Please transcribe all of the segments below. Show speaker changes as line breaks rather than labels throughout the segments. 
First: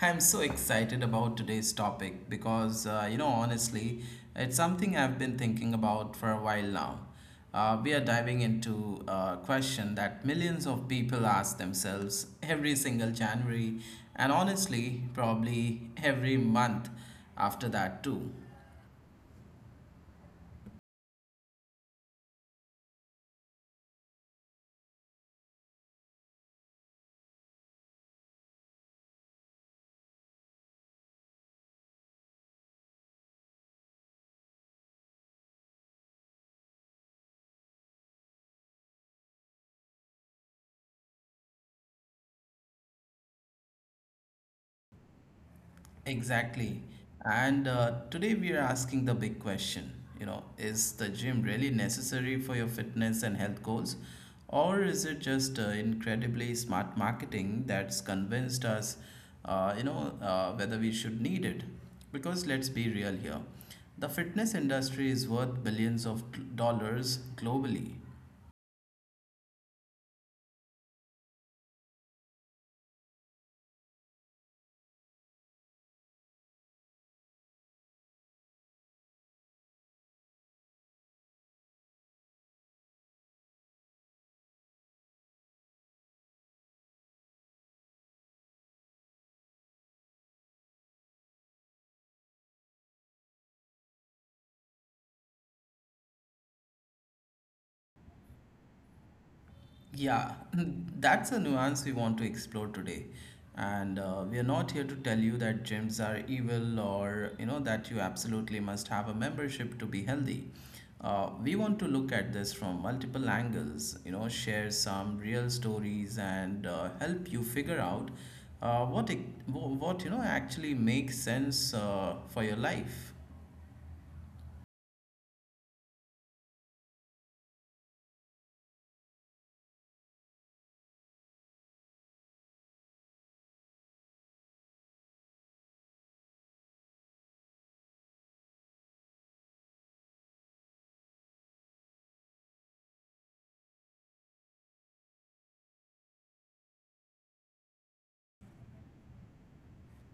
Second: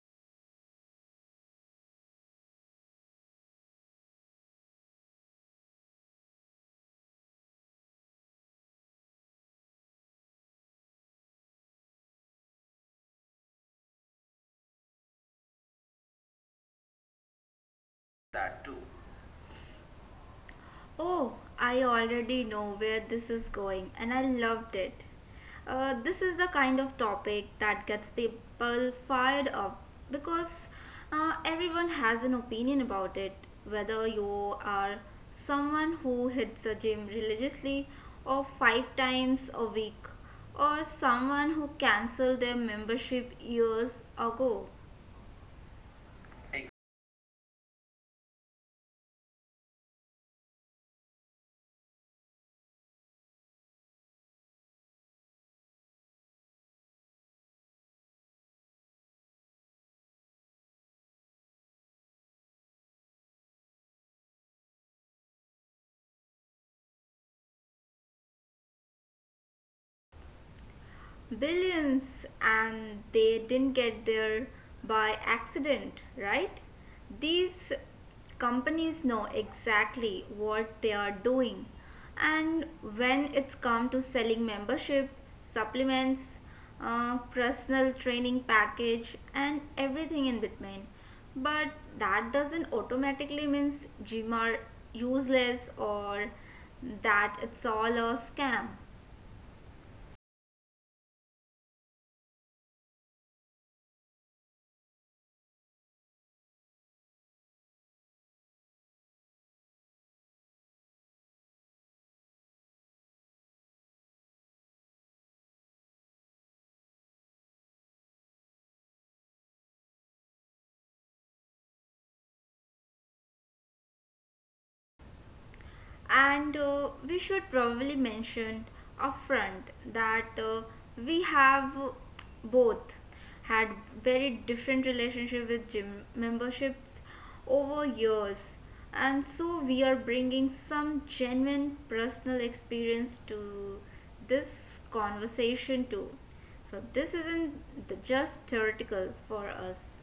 I'm so excited about today's topic because, honestly, it's something I've been thinking about for a while now. We are diving into a question that millions of people ask themselves every single January and honestly, probably every month after that, too.
That too. Oh, I already know where this is going, and I loved it. This is the kind of topic that gets people fired up because everyone has an opinion about it, whether you are someone who hits the gym religiously or five times a week, or someone who canceled their membership years ago.
Exactly. And today we are asking the big question, you know, is the gym really necessary for your fitness and health goals? Or is it just incredibly smart marketing that's convinced us, whether we should need it? Because let's be real here. The fitness industry is worth billions of dollars globally.
Billions, and they didn't get there by accident, right? These companies know exactly what they are doing. And when it's come to selling membership, supplements, personal training package, and everything in between. But that doesn't automatically means gym are useless or that it's all a scam.
Yeah, that's a nuance we want to explore today. And we are not here to tell you that gyms are evil, or you know that you absolutely must have a membership to be healthy. We want to look at this from multiple angles, you know, share some real stories and help you figure out uh, what it, what you know actually makes sense for your life.
And we should probably mention upfront that we have both had very different relationship with gym memberships over years, and so we are bringing some genuine personal experience to this conversation too, so this isn't just theoretical for us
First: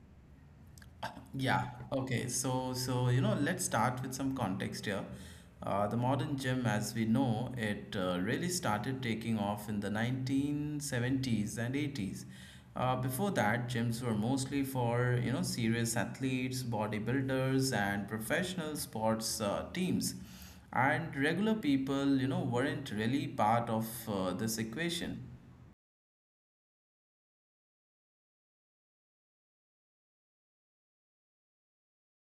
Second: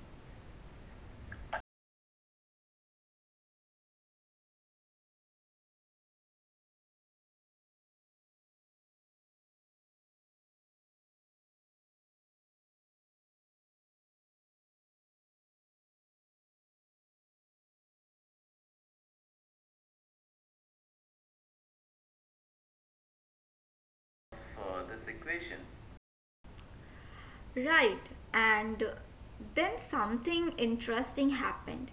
Yeah, okay. So, you know, let's start with some context here. The modern gym, as we know, it really started taking off in the 1970s and 80s. Before that, gyms were mostly for, you know, serious athletes, bodybuilders, and professional sports teams. And regular people, you know, weren't really part of this equation.
for this equation. Right, and then something interesting happened.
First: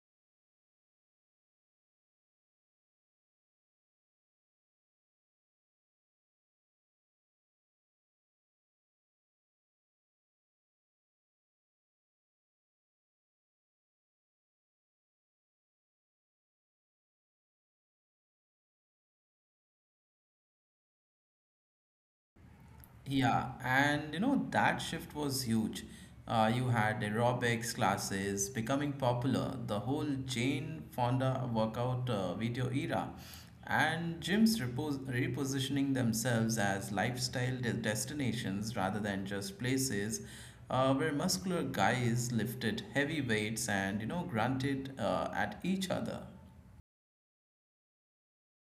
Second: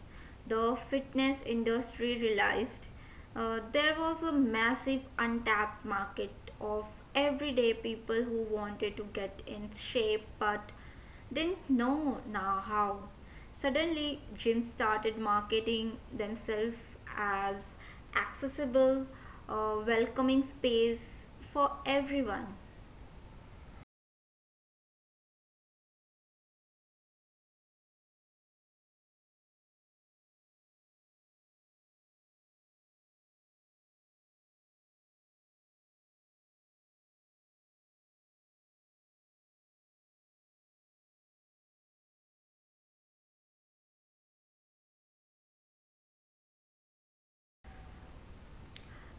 The fitness industry realized there was a massive untapped market of everyday people who wanted to get in shape but didn't know now how. Suddenly, gyms started marketing themselves as accessible, welcoming space for everyone.
Yeah, and you know that shift was huge. You had aerobics classes becoming popular, the whole Jane Fonda workout video era, and gyms repositioning themselves as lifestyle destinations rather than just places where muscular guys lifted heavy weights and you know grunted at each other.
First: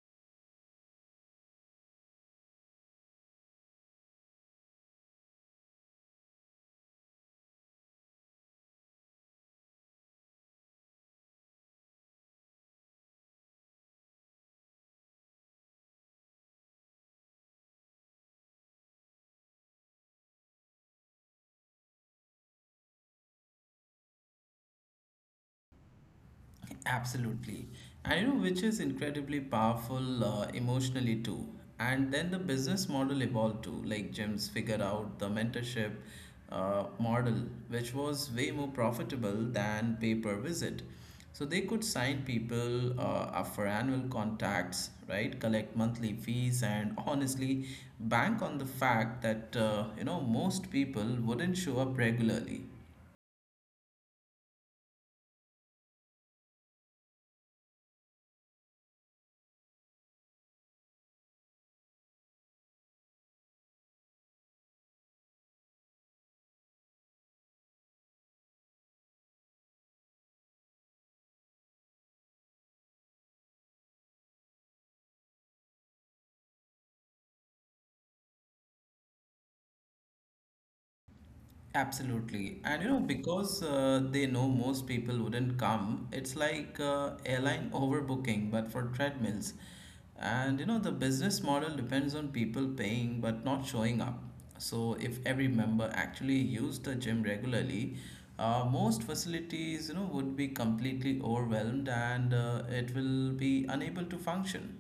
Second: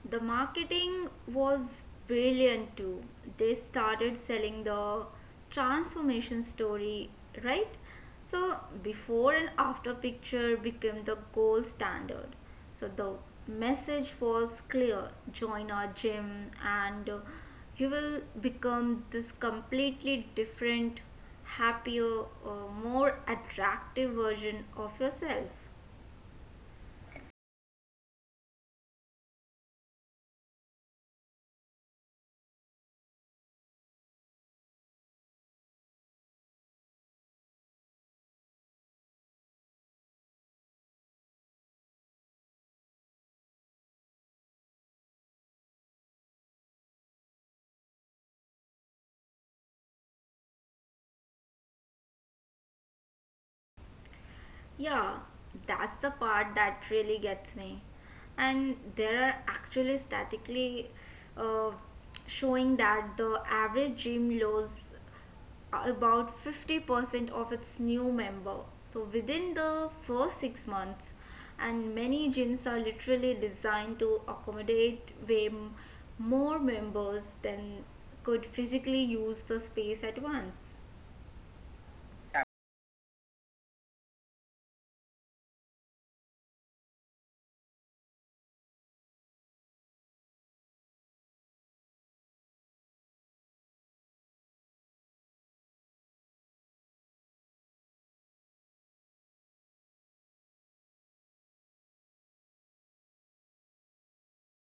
The marketing was brilliant too. They started selling the transformation story, right? So before and after picture became the gold standard. So the message was clear: join our gym, and you will become this completely different, happier, more attractive version of yourself.
Absolutely. And you know, which is incredibly powerful emotionally too. And then the business model evolved too. Like gyms figured out the mentorship model, which was way more profitable than pay per visit. So they could sign people up for annual contacts, right? Collect monthly fees, and honestly, bank on the fact that you know most people wouldn't show up regularly.
Yeah, that's the part that really gets me. And there are actually statically uh, showing that the average gym loses about 50% of its new member. So within the first 6 months, and many gyms are literally designed to accommodate way more members than could physically use the space at once.
Absolutely. And you know, because they know most people wouldn't come, it's like airline overbooking, but for treadmills. And you know, the business model depends on people paying but not showing up. So if every member actually used the gym regularly, most facilities, you know, would be completely overwhelmed and it will be unable to function.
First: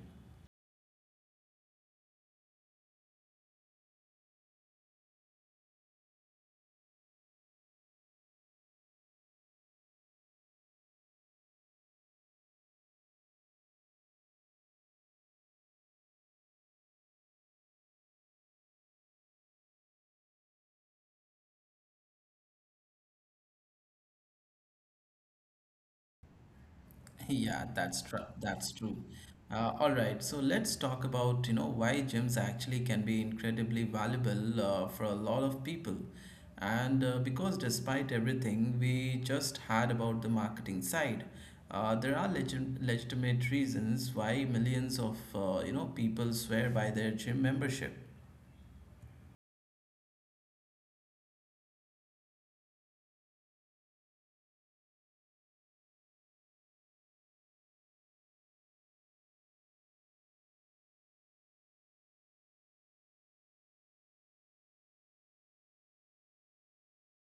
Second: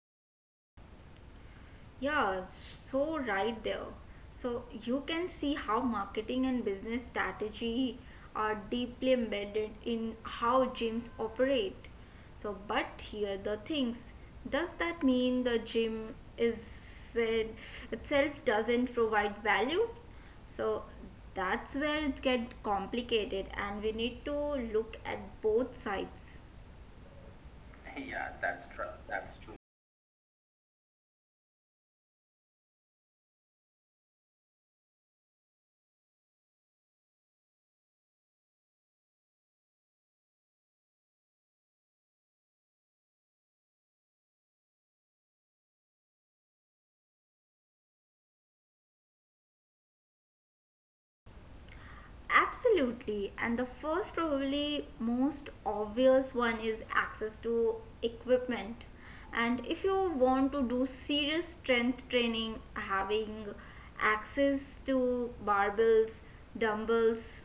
Yeah, so right there. So you can see how marketing and business strategy are deeply embedded in how gyms operate. So, but here the things, does that mean the gym is it, itself doesn't provide value? So that's where it gets complicated, and we need to look at both sides.
Yeah,
Yeah, that's
that's
true.
true.
That's true.
All right, so let's talk about, you know, why gyms actually can be incredibly valuable for a lot of people. And because despite everything we just had about the marketing side, there are legitimate reasons why millions of, you know, people swear by their gym membership.
Absolutely. And the first, probably most obvious one is access to equipment. And if you want to do serious strength training, having access to barbells, dumbbells,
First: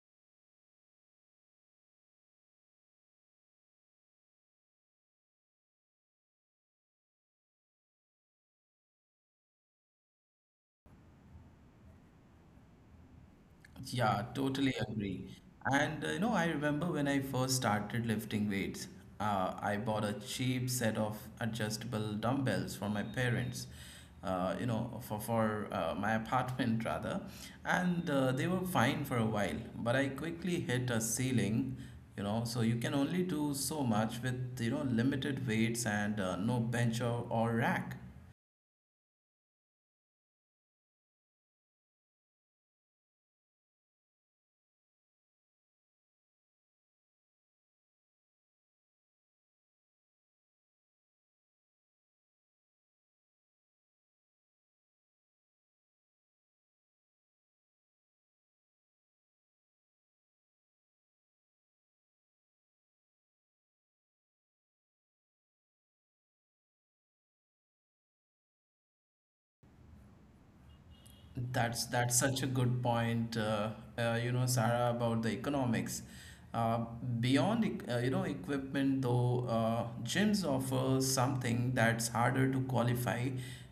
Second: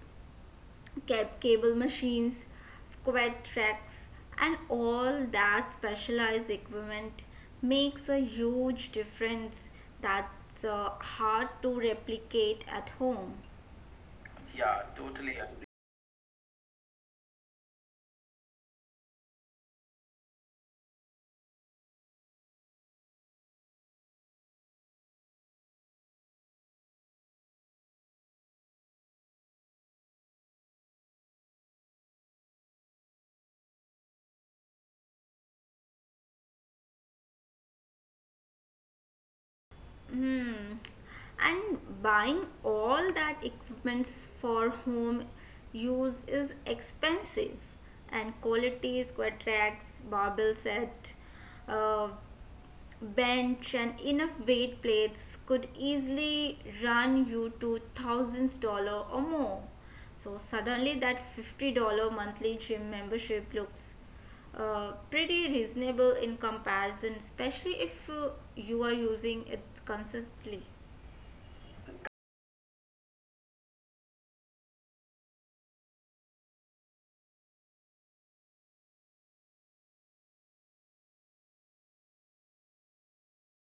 cable machines, squat racks, and all that specialized equipment makes a huge difference that's hard to replicate at home.
Yeah, totally
Yeah,
agree.
totally agree.
And you know, I remember when I first started lifting weights, I bought a cheap set of adjustable dumbbells for my parents, you know, for my apartment rather. And they were fine for a while, but I quickly hit a ceiling, you know, so you can only do so much with, you know, limited weights and no bench or rack.
Hmm. And buying all that equipments for home use is expensive, and quality is quite racks, barbell set, uh, bench, and enough weight plates could easily run you to thousands dollar or more. So suddenly that $50 monthly gym membership looks pretty reasonable in comparison, especially if you are using it consistently.
That's such a good point, you know, Sarah, about the economics. Uh, beyond, you know, equipment though, gyms offer something that's harder to qualify,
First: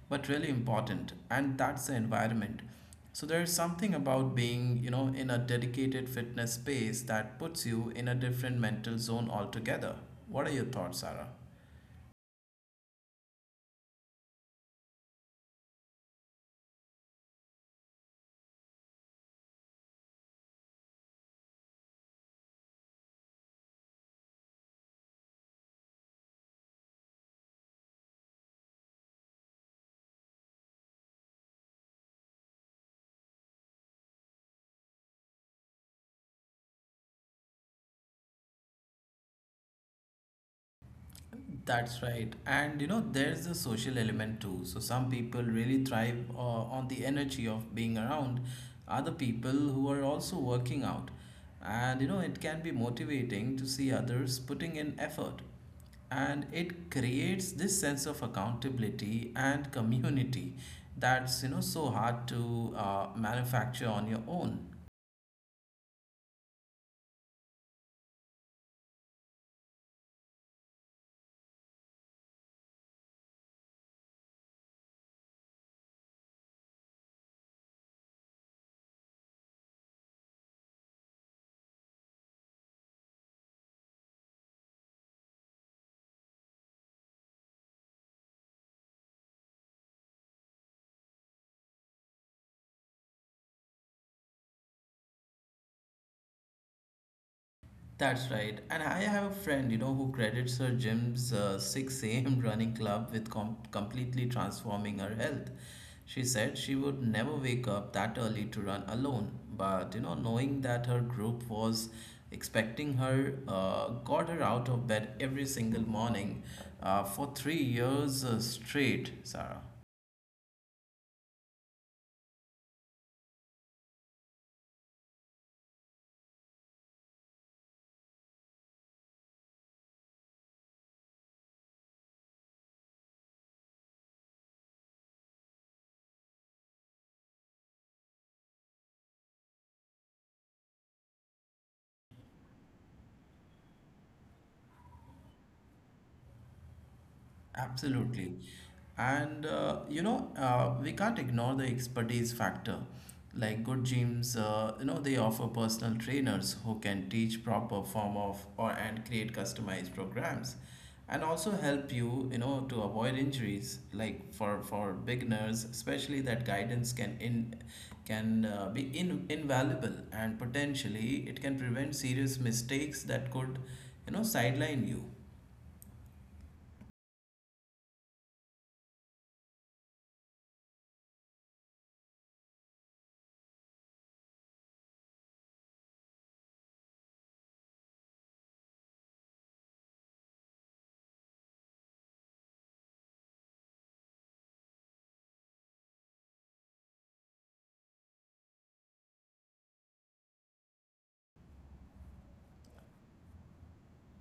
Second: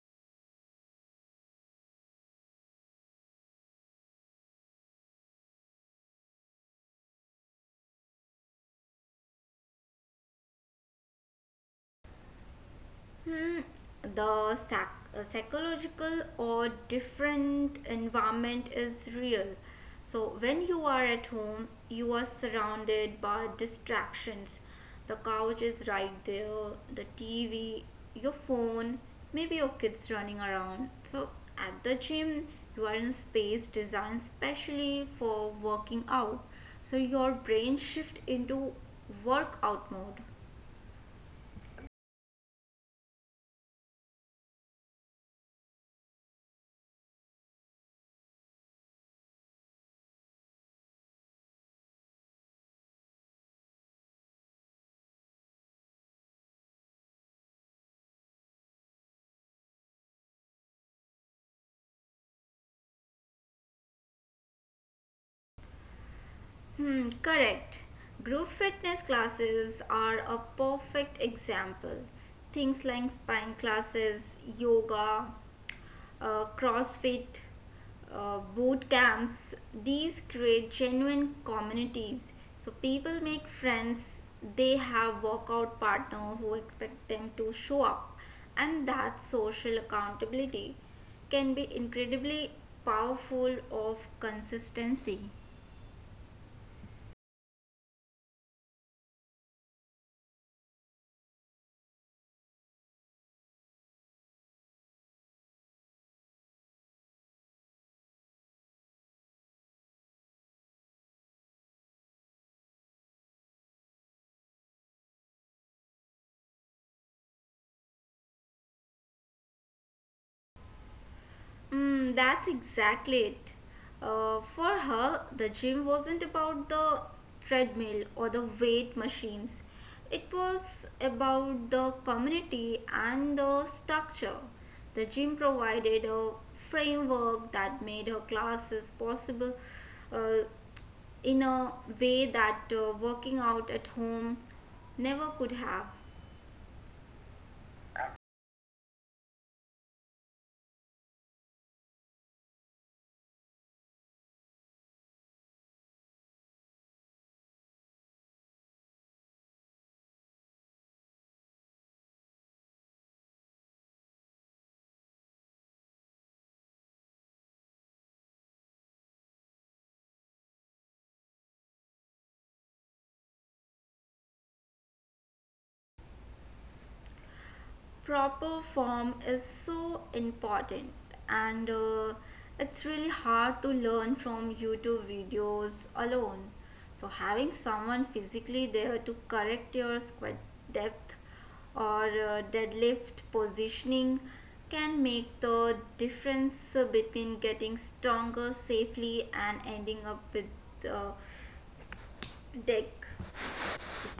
but really important, and that's the environment. So there is something about being, you know, in a dedicated fitness space that puts you in a different mental zone altogether. What are your thoughts, Sarah?
Hmm, the psychological or different environment is real. So when you are at home, you are surrounded by distractions. The couch is right there, the TV, your phone, maybe your kids running around. So at the gym, you are in a space designed specially for working out. So your brain shift into workout mode.
That's right. And you know, there's the social element too. So some people really thrive on the energy of being around other people who are also working out. And you know, it can be motivating to see others putting in effort. And it creates this sense of accountability and community that's you know so hard to manufacture on your own.
Hmm, correct. Group fitness classes are a perfect example. Things like spine classes, yoga, CrossFit, boot camps, these create genuine communities. So people make friends, they have workout partner who expect them to show up, and that social accountability can be incredibly powerful of consistency.
That's right. And I have a friend, you know, who credits her gym's 6 a.m. running club with completely transforming her health. She said she would never wake up that early to run alone, but, you know, knowing that her group was expecting her got her out of bed every single morning for 3 years straight, Sarah.
Mm, that's exactly it. For her, the gym wasn't about the treadmill or the weight machines. It was about the community and the structure. The gym provided a framework that made her classes possible uh, in a way that working out at home never could have.
Absolutely. And you know, we can't ignore the expertise factor. Like good gyms, you know, they offer personal trainers who can teach proper form of or and create customized programs and also help you, you know, to avoid injuries. Like for beginners, especially that guidance can be invaluable, and potentially it can prevent serious mistakes that could, you know, sideline you.
Proper form is so important, and it's really hard to learn from youtube videos alone, so having someone physically there to correct your squat depth or deadlift positioning can make the difference between getting stronger safely and ending up with uh, deck.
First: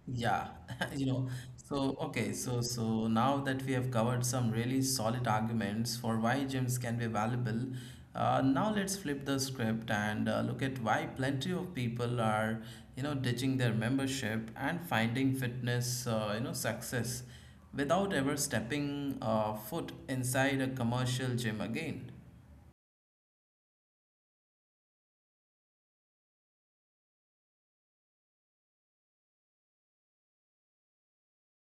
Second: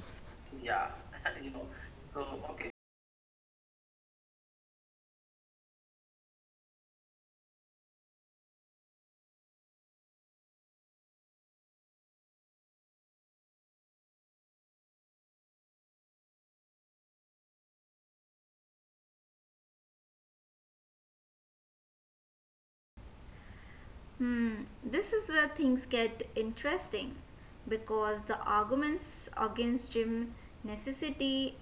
Yeah,
Yeah,
you know,
you know. So
okay, so
okay.
so now that we have covered some really solid arguments for why gyms can be valuable, now let's flip the script and look at why plenty of people are, you know, ditching their membership and finding fitness, you know, success without ever stepping foot inside a commercial gym again.
Hmm, this is where things get interesting because the arguments against gym necessity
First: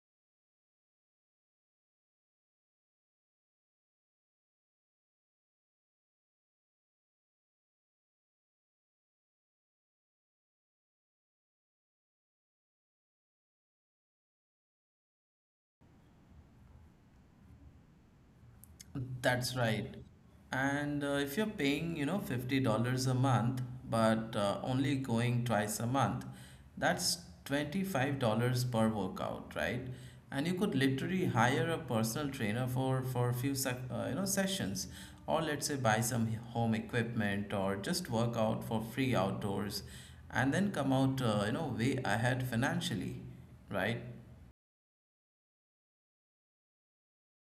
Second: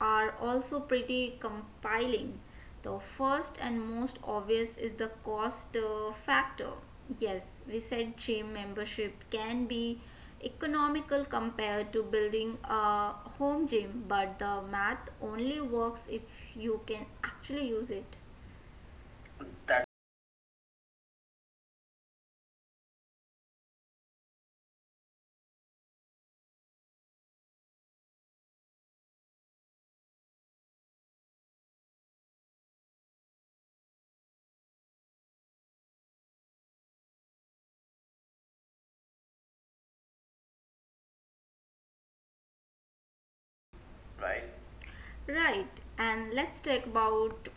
are also pretty compelling. The first and most obvious is the cost factor. Yes, we said gym membership can be economical compared to building a home gym, but the math only works if you can actually use it.
That's
That's
right. And if you're paying, you know, $50 a month, but only going twice a month, that's $25 per workout, right? And you could literally hire a personal trainer for a few sec you know sessions, or let's say buy some home equipment or just work out for free outdoors, and then come out you know way ahead financially, right?
right. Right, and let's talk about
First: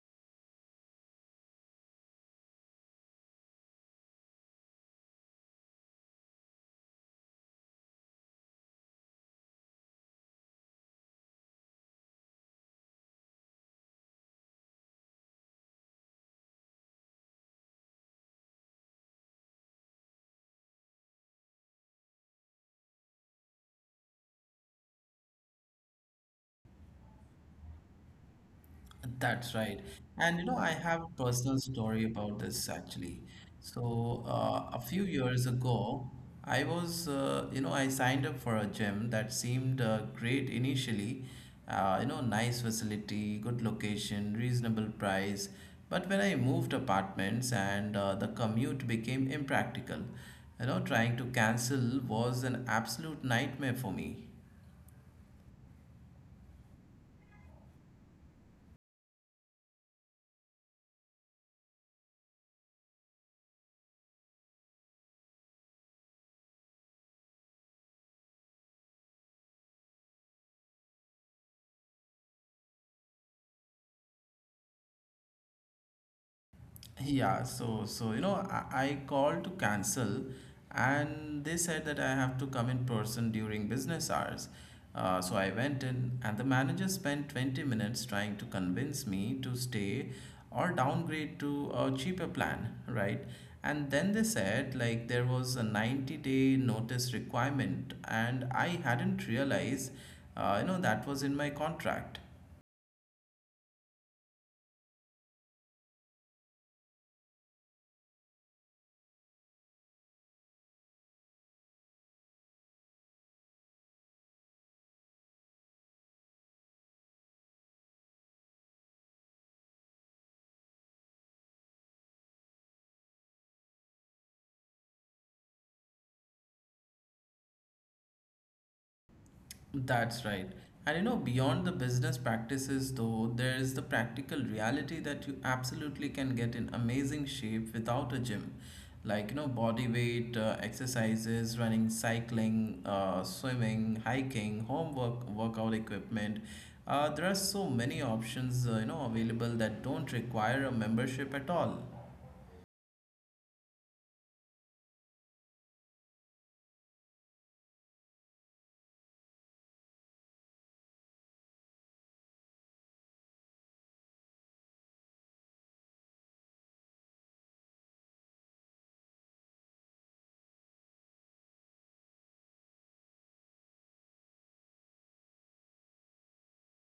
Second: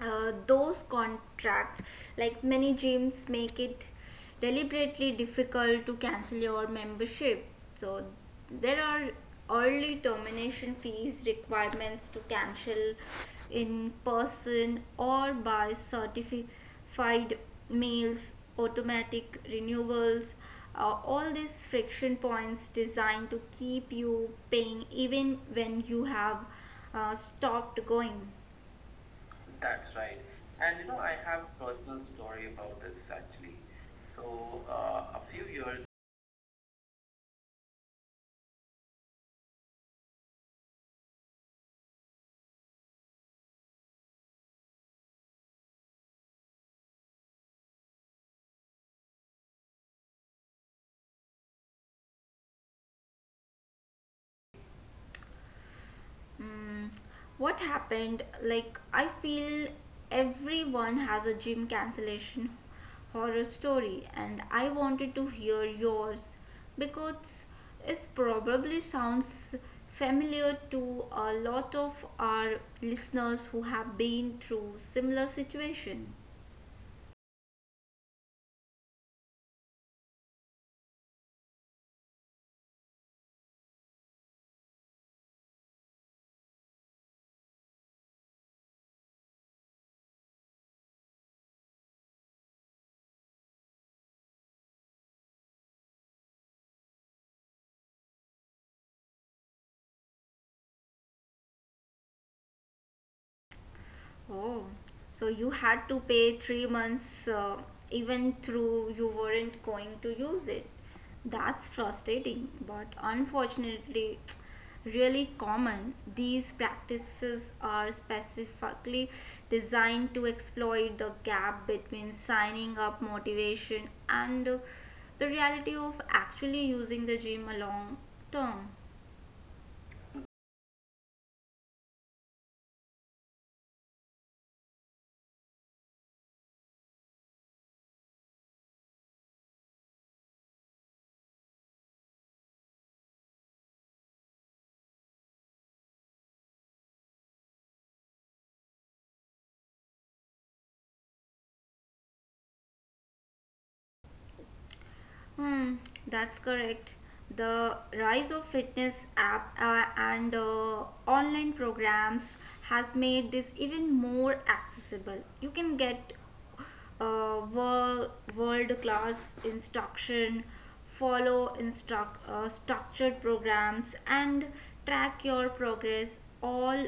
those contracts, like many gyms make it deliberately difficult to cancel your membership. So there are early termination fees, requirements to cancel in person or by certified mails, automatic renewals, all these friction points designed to keep you paying even when you have stopped going.
That's right.
That's right.
And you know, I
And
have
I
a
have
personal
a
story
personal
about
story
this
about this
actually.
actually.
So,
So,
a few
a
years
few years.
ago, I was, you know, I signed up for a gym that seemed great initially. You know, nice facility, good location, reasonable price. But when I moved apartments and the commute became impractical, you know, trying to cancel was an absolute nightmare for me.
Mm, what happened? Like, I feel everyone has a gym cancellation horror story, and I wanted to hear yours because it probably sounds familiar to a lot of our listeners who have been through similar situation.
Yeah, so you know, I called to cancel, and they said that I have to come in person during business hours. So I went in, and the manager spent 20 minutes trying to convince me to stay or downgrade to a cheaper plan, right? And then they said like there was a 90-day notice requirement, and I hadn't realized, you know, that was in my contract.
Oh, so you had to pay 3 months even through you weren't going to use it. That's frustrating, but unfortunately, really common. These practices are specifically designed to exploit the gap between signing up motivation and the reality of actually using the gym a long term.
That's right. And you know, beyond the business practices, though, there is the practical reality that you absolutely can get in amazing shape without a gym. Like, you know, body weight, exercises, running, cycling, swimming, hiking, workout equipment. There are so many options, you know, available that don't require a membership at all.
Hmm, that's correct. The rise of fitness app and online programs has made this even more accessible. You can get uh, world class instruction, follow structured programs, and track your progress all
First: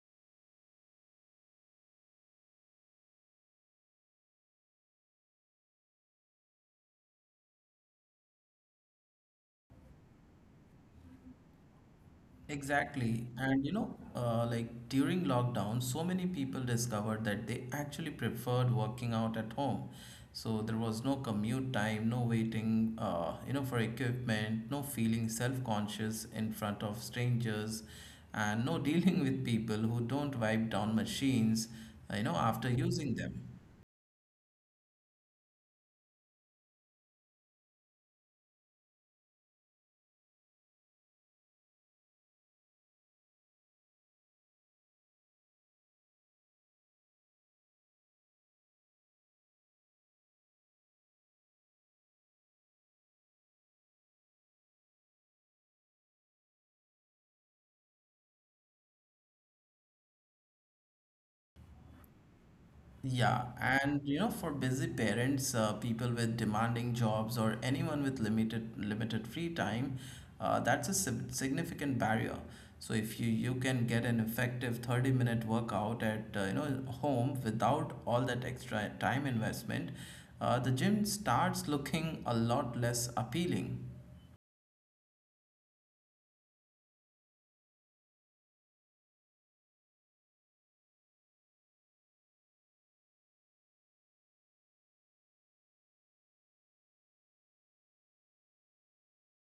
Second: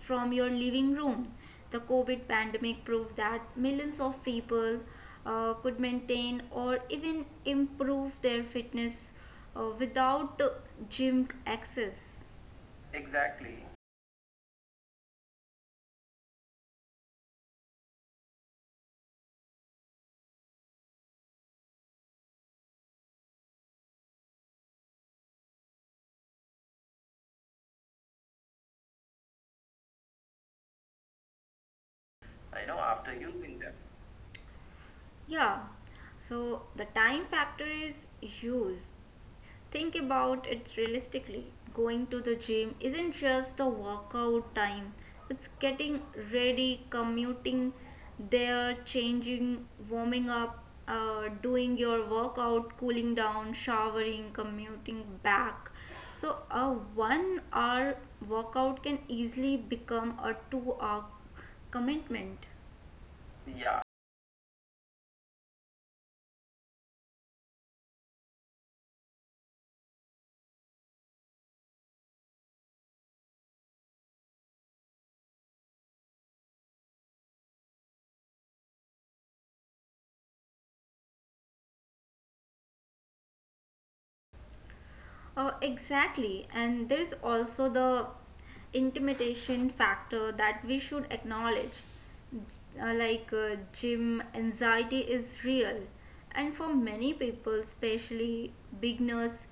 from your living room. The COVID pandemic proved that millions of people could maintain or even improve their fitness without gym access.
Exactly.
Exactly.
And you know, like during lockdown, so many people discovered that they actually preferred working out at home. So there was no commute time, no waiting, you know, for equipment, no feeling self-conscious in front of strangers, and no dealing with people who don't wipe down machines, you know,
I
after
know after
using them.
using them. Yeah, so the time factor is huge. Think about it realistically. Going to the gym isn't just the workout time, it's getting ready, commuting there, changing, warming up, doing your workout, cooling down, showering, commuting back. So a 1 hour workout can easily become a 2 hour commitment.
Yeah, and you know, for busy parents, people with demanding jobs, or anyone with limited free time, that's a significant barrier. So if you can get an effective 30-minute workout at you know home without all that extra time investment, the gym starts looking a lot less appealing.
Exactly, and there is also the intimidation factor that we should acknowledge. Gym anxiety is real, and for many people, especially beginners,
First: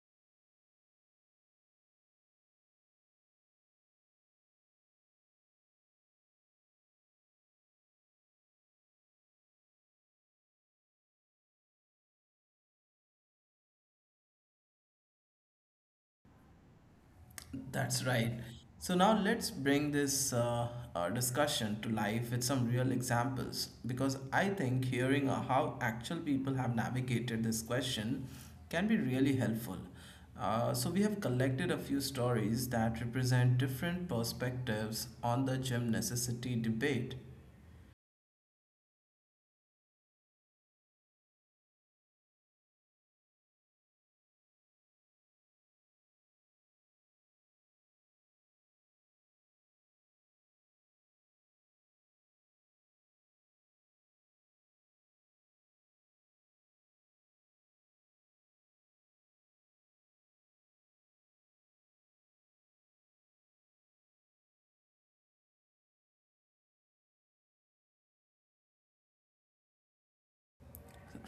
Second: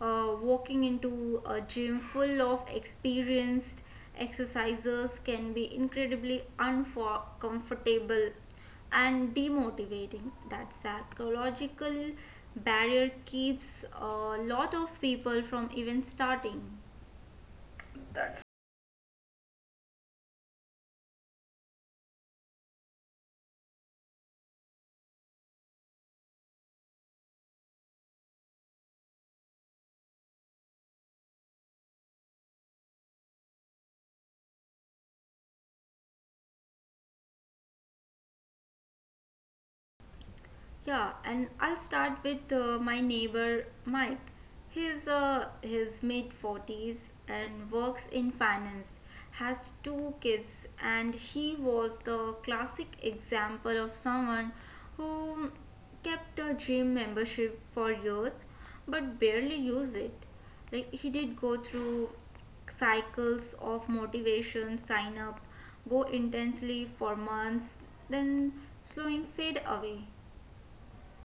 walking into a gym full of experienced exercisers can be incredibly uncomfortable and demotivating. That psychological barrier keeps a lot of people from even starting.
That's right.
That's.
So now let's bring this discussion to life with some real examples, because I think hearing how actual people have navigated this question can be really helpful. So we have collected a few stories that represent different perspectives on the gym necessity debate.
Yeah, and I'll start with my neighbor Mike. He's his mid 40s and works in finance, has two kids, and he was the classic example of someone who kept a gym membership for years but barely used it. Like he did go through cycles of motivation, sign up, go intensely for months, then slowing fade away.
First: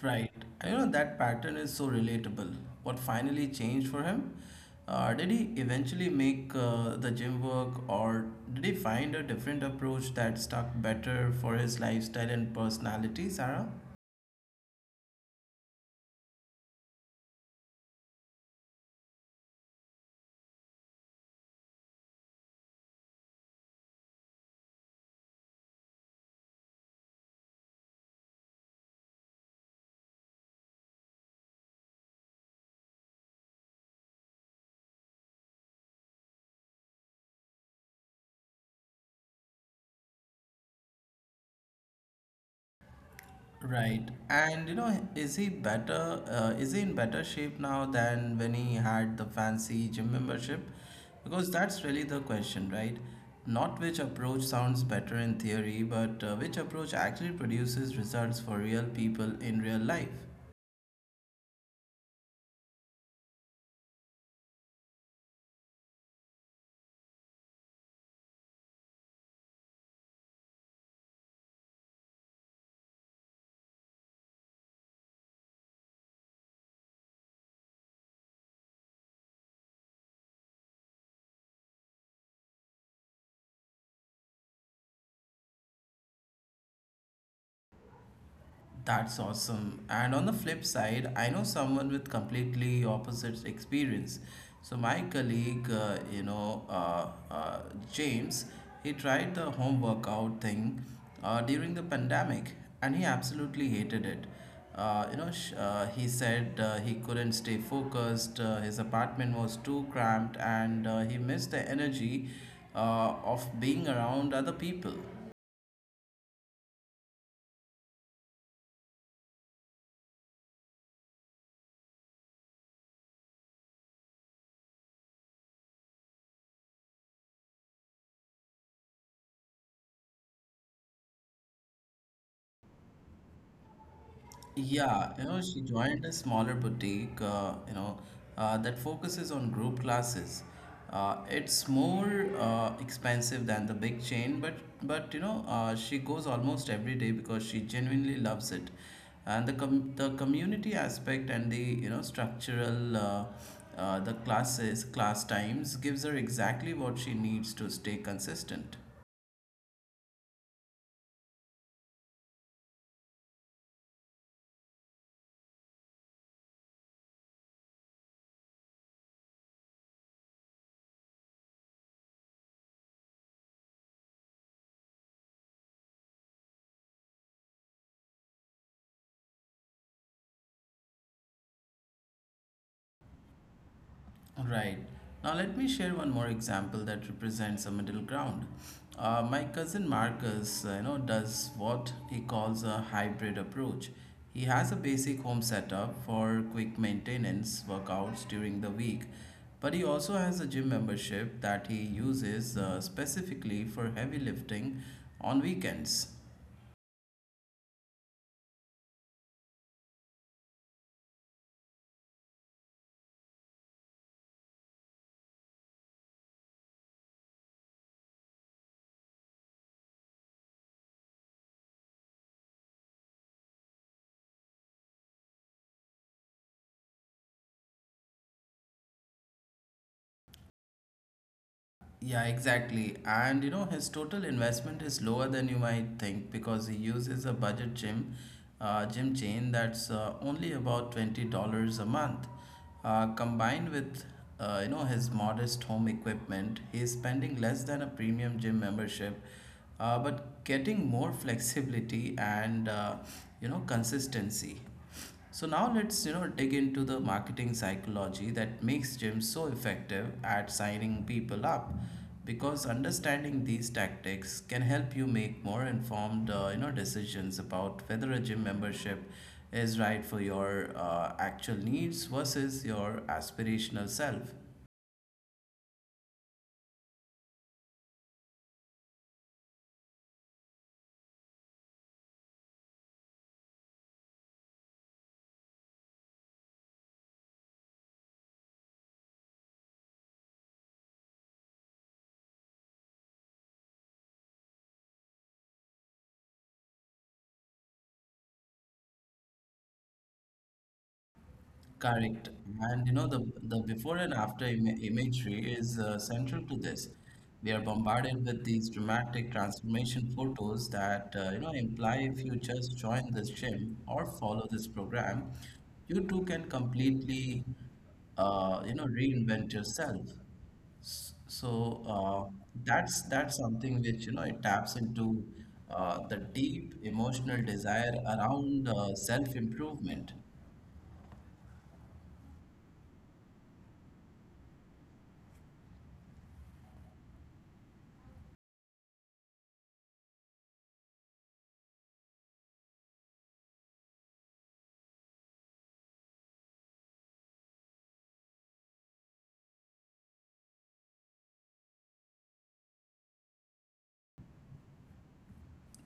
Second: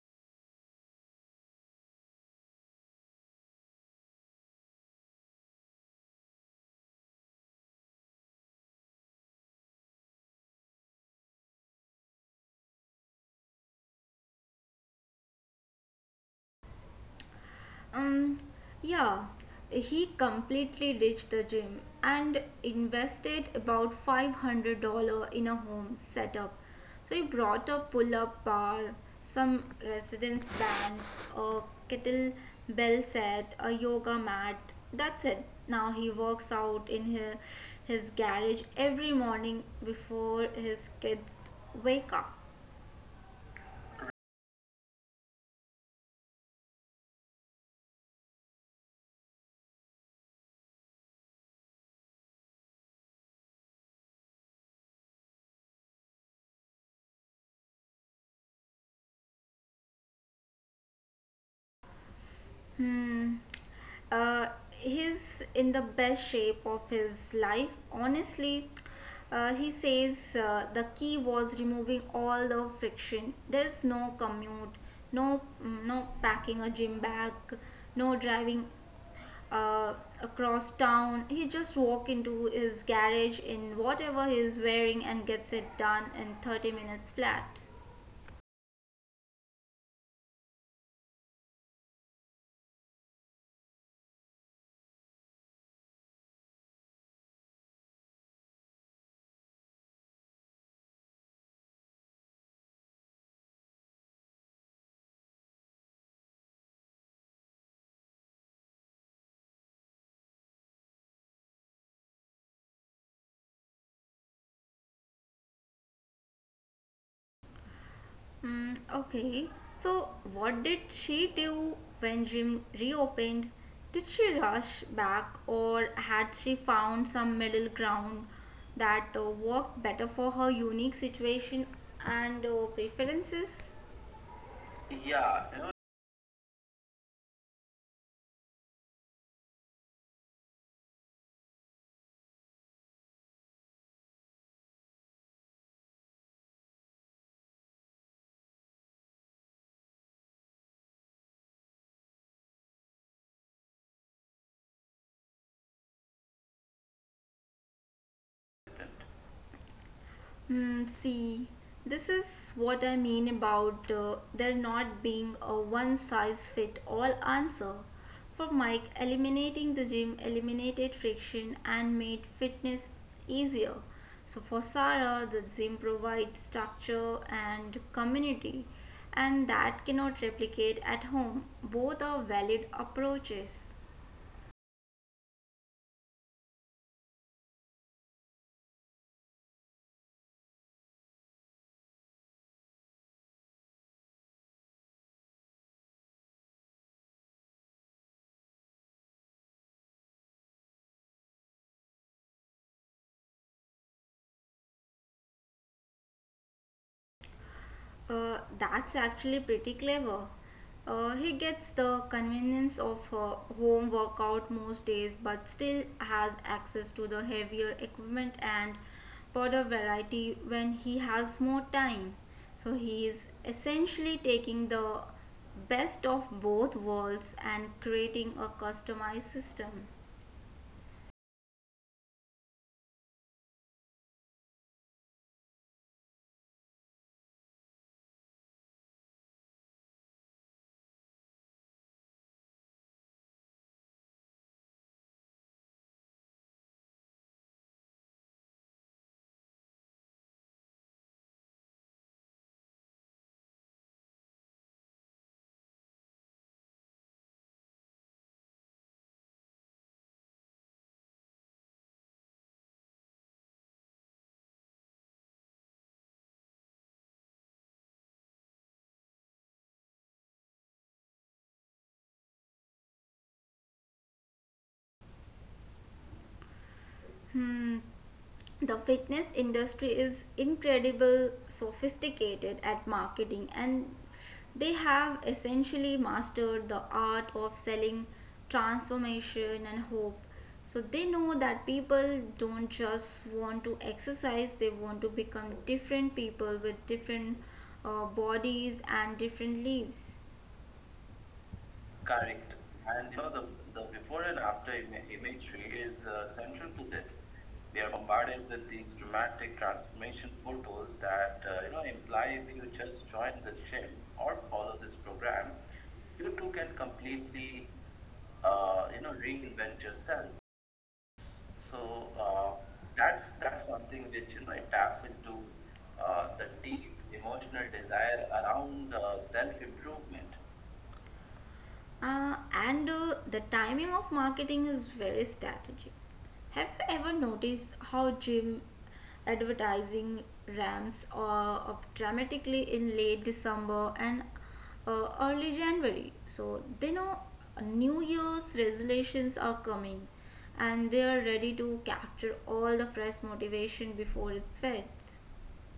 Right. You know, that pattern is so relatable. What finally changed for him? Did he eventually make the gym work, or did he find a different approach that stuck better for his lifestyle and personality, Sarah?
Um, yeah, he completely ditched the gym and invested about $500 in a home setup. So he brought a pull up bar, some resistance bands, a kettlebell set, a yoga mat. That's it. Now he works out in his garage every morning before his kids wake up.
Right. And you know, is he better? Is he in better shape now than when he had the fancy gym membership? Because that's really the question, right? Not which approach sounds better in theory, but which approach actually produces results for real people in real life.
Hmm. He's in the best shape of his life. Honestly, he says the key was removing all the friction. There's no commute, no no packing a gym bag, no driving uh, across town. He just walk into his garage in whatever he's wearing and gets it done in 30 minutes flat.
That's awesome. And on the flip side, I know someone with completely opposite experience. So my colleague, James, he tried the home workout thing during the pandemic, and he absolutely hated it. He said he couldn't stay focused. His apartment was too cramped, and he missed the energy of being around other people.
Mm, okay. So what did she do when gym reopened? Did she rush back, or had she found some middle ground that worked better for her unique situation and preferences?
Yeah, you know,
Yeah,
she
you know.
joined a smaller boutique, you know, that focuses on group classes. It's more expensive than the big chain, but she goes almost every day because she genuinely loves it, and the community aspect and the you know structural the class times gives her exactly what she needs to stay consistent.
Mm, see, this is what I mean about there not being a one size fit all answer. For Mike, eliminating the gym eliminated friction and made fitness easier. So for Sarah, the gym provides structure and community, and that cannot replicate at home. Both are valid approaches.
Right. Now, let me share one more example that represents a middle ground. My cousin Marcus, does what he calls a hybrid approach. He has a basic home setup for quick maintenance workouts during the week, but he also has a gym membership that he uses specifically for heavy lifting on weekends.
That's actually pretty clever. He gets the convenience of a home workout most days, but still has access to the heavier equipment and powder variety when he has more time. So he is essentially taking the best of both worlds and creating a customized system.
Yeah, exactly. And his total investment is lower than you might think because he uses a budget gym, gym chain that's only about $20 a month. Combined with his modest home equipment, he is spending less than a premium gym membership, but getting more flexibility and consistency. So now let's dig into the marketing psychology that makes gyms so effective at signing people up because understanding these tactics can help you make more informed decisions about whether a gym membership is right for your actual needs versus your aspirational self.
Hmm, the fitness industry is incredible sophisticated at marketing, and they have essentially mastered the art of selling transformation and hope. So they know that people don't just want to exercise, they want to become different people with different bodies and different lives.
Correct.
Correct.
And
And
the
the
before and
before and
after
after
ima- imagery
imagery
is
is
central to
central to
this.
this.
We are
We are
bombarded with
bombarded
these
with these
dramatic
dramatic
transformation
transformation
photos
photos
that,
that
imply if you
imply if you
just join
just
this
join this
gym
gym
or
or
follow this
follow this
program,
program,
you too
you
can
too can
completely,
completely
reinvent
reinvent
yourself.
yourself.
S- So
So
uh,
uh,
that's
that's
something which
something which
it
it
taps into
taps into
the
the
deep
deep
emotional
emotional
desire
desire
around
around self
self-improvement.
improvement. And The timing of marketing is very strategic. Have you ever noticed how gym advertising ramps are up dramatically in late December and early January? So they know New Year's resolutions are coming, and they are ready to capture all the fresh motivation before it fades.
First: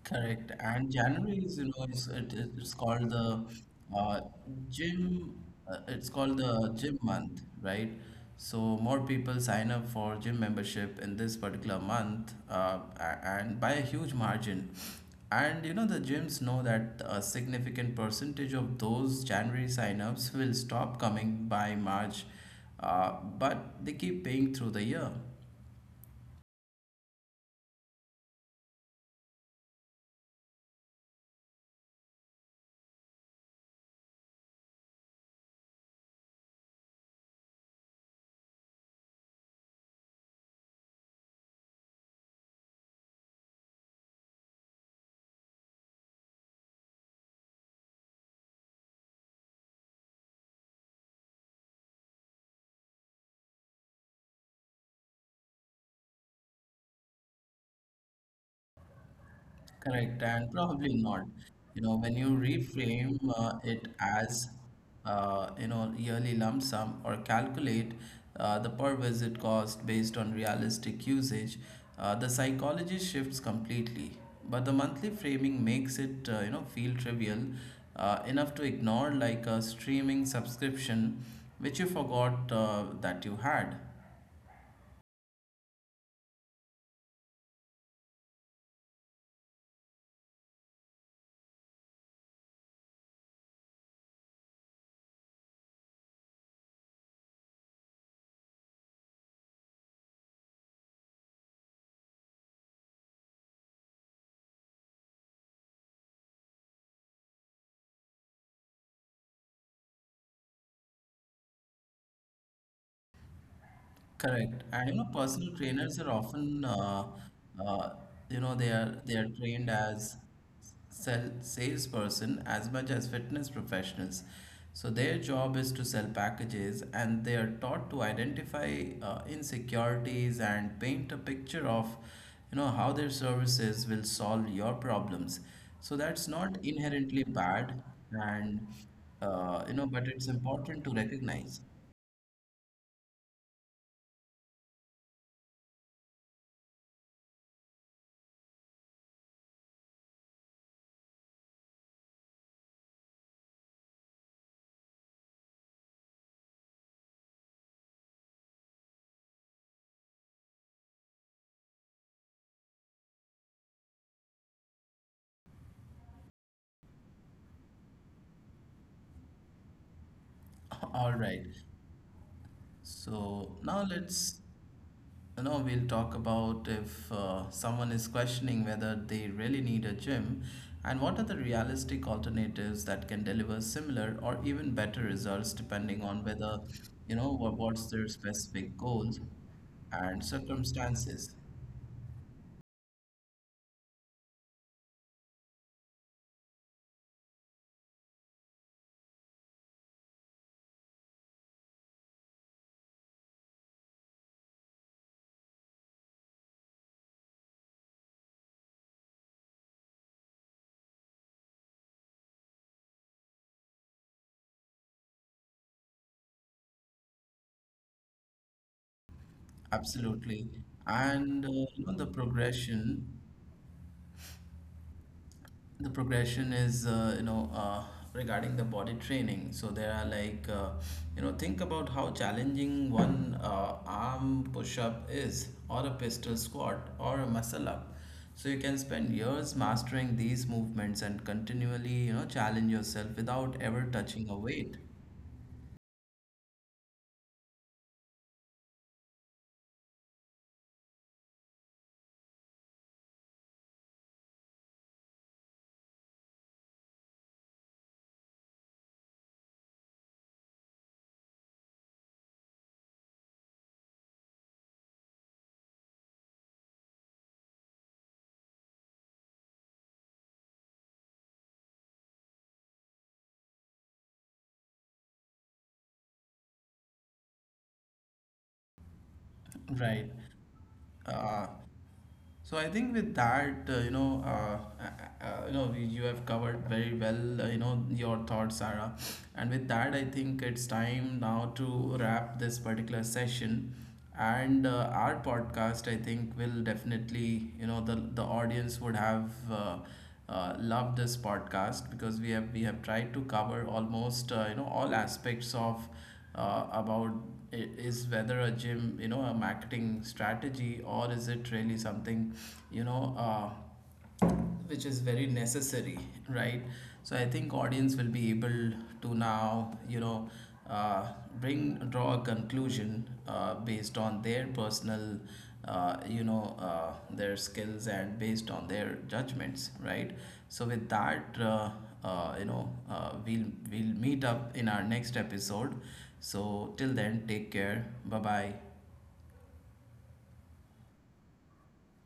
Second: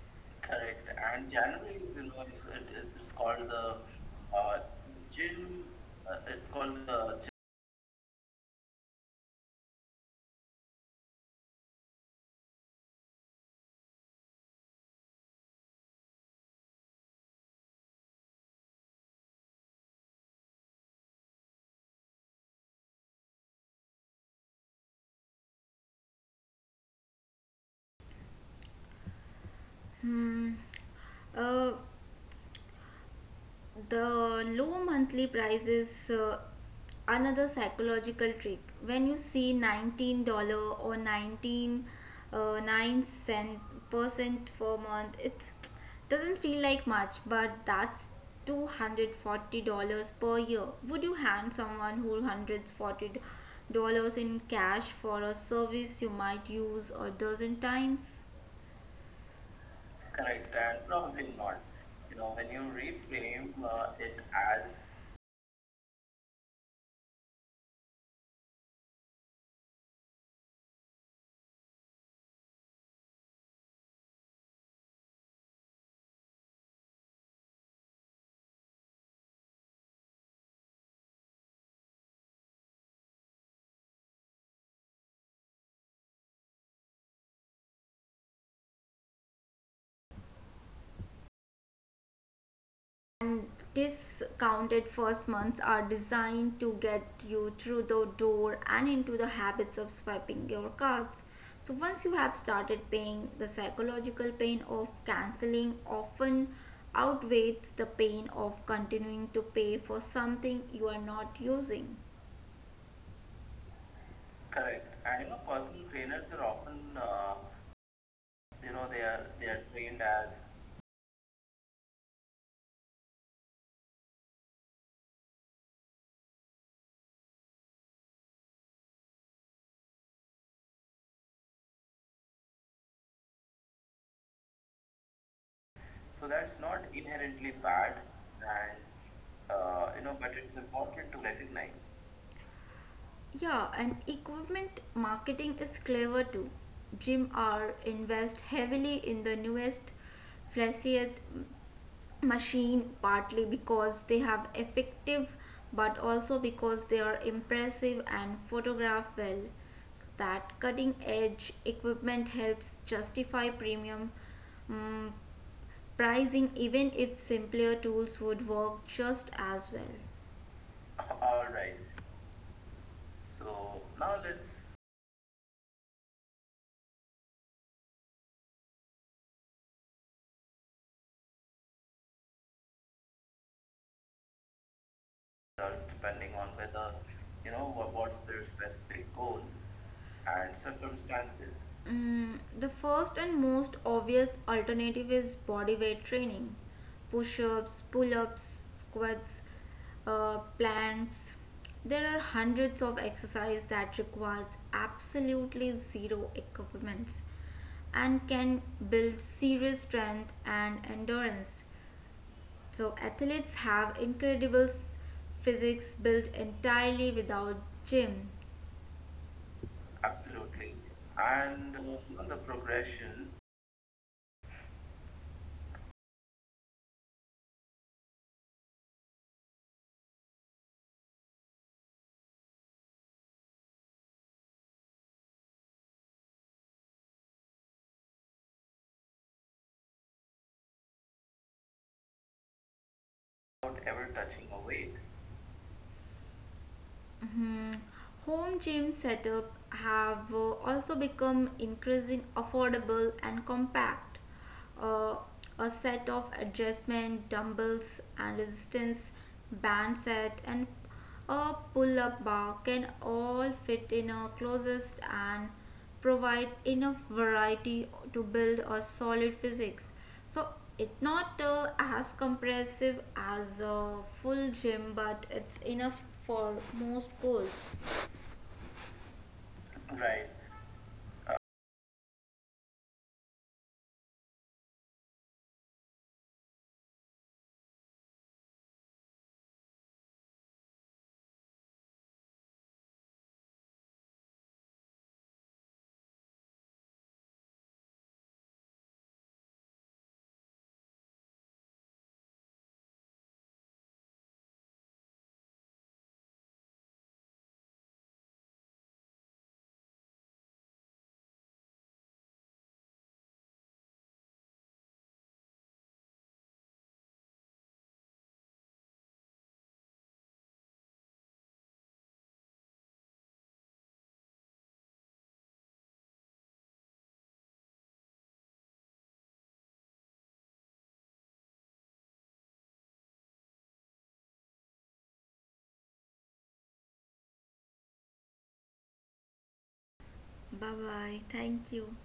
Correct.
Correct.
And
And
January is,
January is, it's,
it's called
it's
the
called the
uh,
uh,
gym,
gym.
it's called
It's
the
called
gym
the
month, right? So more people sign up for gym membership in this particular month, and by a huge margin. And the gyms know that a significant percentage of those January signups will stop coming by March, but they keep paying through the year.
Hmm. Uh, The low monthly price is another psychological trick. When you see $19 or 19 9 cent percent per month, it doesn't feel like much, but that's $240 per year. Would you hand someone who $140 in cash for a service you might use a dozen times?
Correct, and
Correct, and
probably not.
probably not.
When you
When you
reframe
reframe
it
it
as,
as,
yearly lump sum or calculate the per visit cost based on realistic usage, the psychology shifts completely. But the monthly framing makes it, feel trivial enough to ignore like a streaming subscription, which you forgot that you had.
and discounted first months are designed to get you through the door and into the habits of swiping your cards. So once you have started paying, the psychological pain of canceling often outweighs the pain of continuing to pay for something you are not using.
Correct.
Correct.
And
And
personal
personal
trainers are
trainers are
often,
often,
uh, they are
they are
trained
trained
as
as.
sell salesperson as much as fitness professionals. So their job is to sell packages, and they are taught to identify insecurities and paint a picture of, how their services will solve your problems. So
So
that's
that's
not
not
inherently
inherently
bad,
bad,
and
and
but it's
but it's
important to
important to
recognize.
recognize. Yeah, and equipment marketing is clever too. Gym R invest heavily in the newest, flashiest machine, partly because they have effective but also because they are impressive and photograph well. So that cutting edge equipment helps justify premium mm, pricing even if simpler tools would work just as well.
All right.
All right.
So
So
now
now let's
we'll talk about if someone is questioning whether they really need a gym and what are the realistic alternatives that can deliver similar or even better results
results
depending on
depending on
whether,
whether,
what's
what,
their
what's their
specific
specific
goals
goals
and
and
circumstances.
circumstances. Mm, the first and most obvious alternative is body weight training: push ups, pull ups, squats, planks. There are hundreds of exercises that requires absolutely zero equipment and can build serious strength and endurance. So athletes have incredible physics built entirely without gym.
Absolutely.
Absolutely.
And
And
you know, the
the
progression
progression
the progression is regarding the body training, so there are like think about how challenging one arm push up is, or a pistol squat or a muscle up, so you can spend years mastering these movements and continually challenge yourself without
without
ever
ever
touching a
touching a
weight.
weight. Hmm. Home gym setup have also become increasingly affordable and compact. Uh, a set of adjustment dumbbells and resistance band set and a pull-up bar can all fit in a closest and provide enough variety to build a solid physics. So it's not as compressive as a full gym, but it's enough for most goals
Right.
right.
uh, So I think with that, you have covered very well, your thoughts, Sarah. And with that, I think it's time now to wrap this particular session. And our podcast, I think, will definitely, the audience would have loved this podcast because we have tried to cover almost, all aspects of about is whether a gym, a marketing strategy or is it really something, you know, uh, which is very necessary, right? So I think audience will be able to now, uh, bring draw a conclusion based on their personal, their skills and based on their judgments, right? So with that, we'll meet up in our next episode, so till then, take care, bye bye.
Bye bye. Thank you.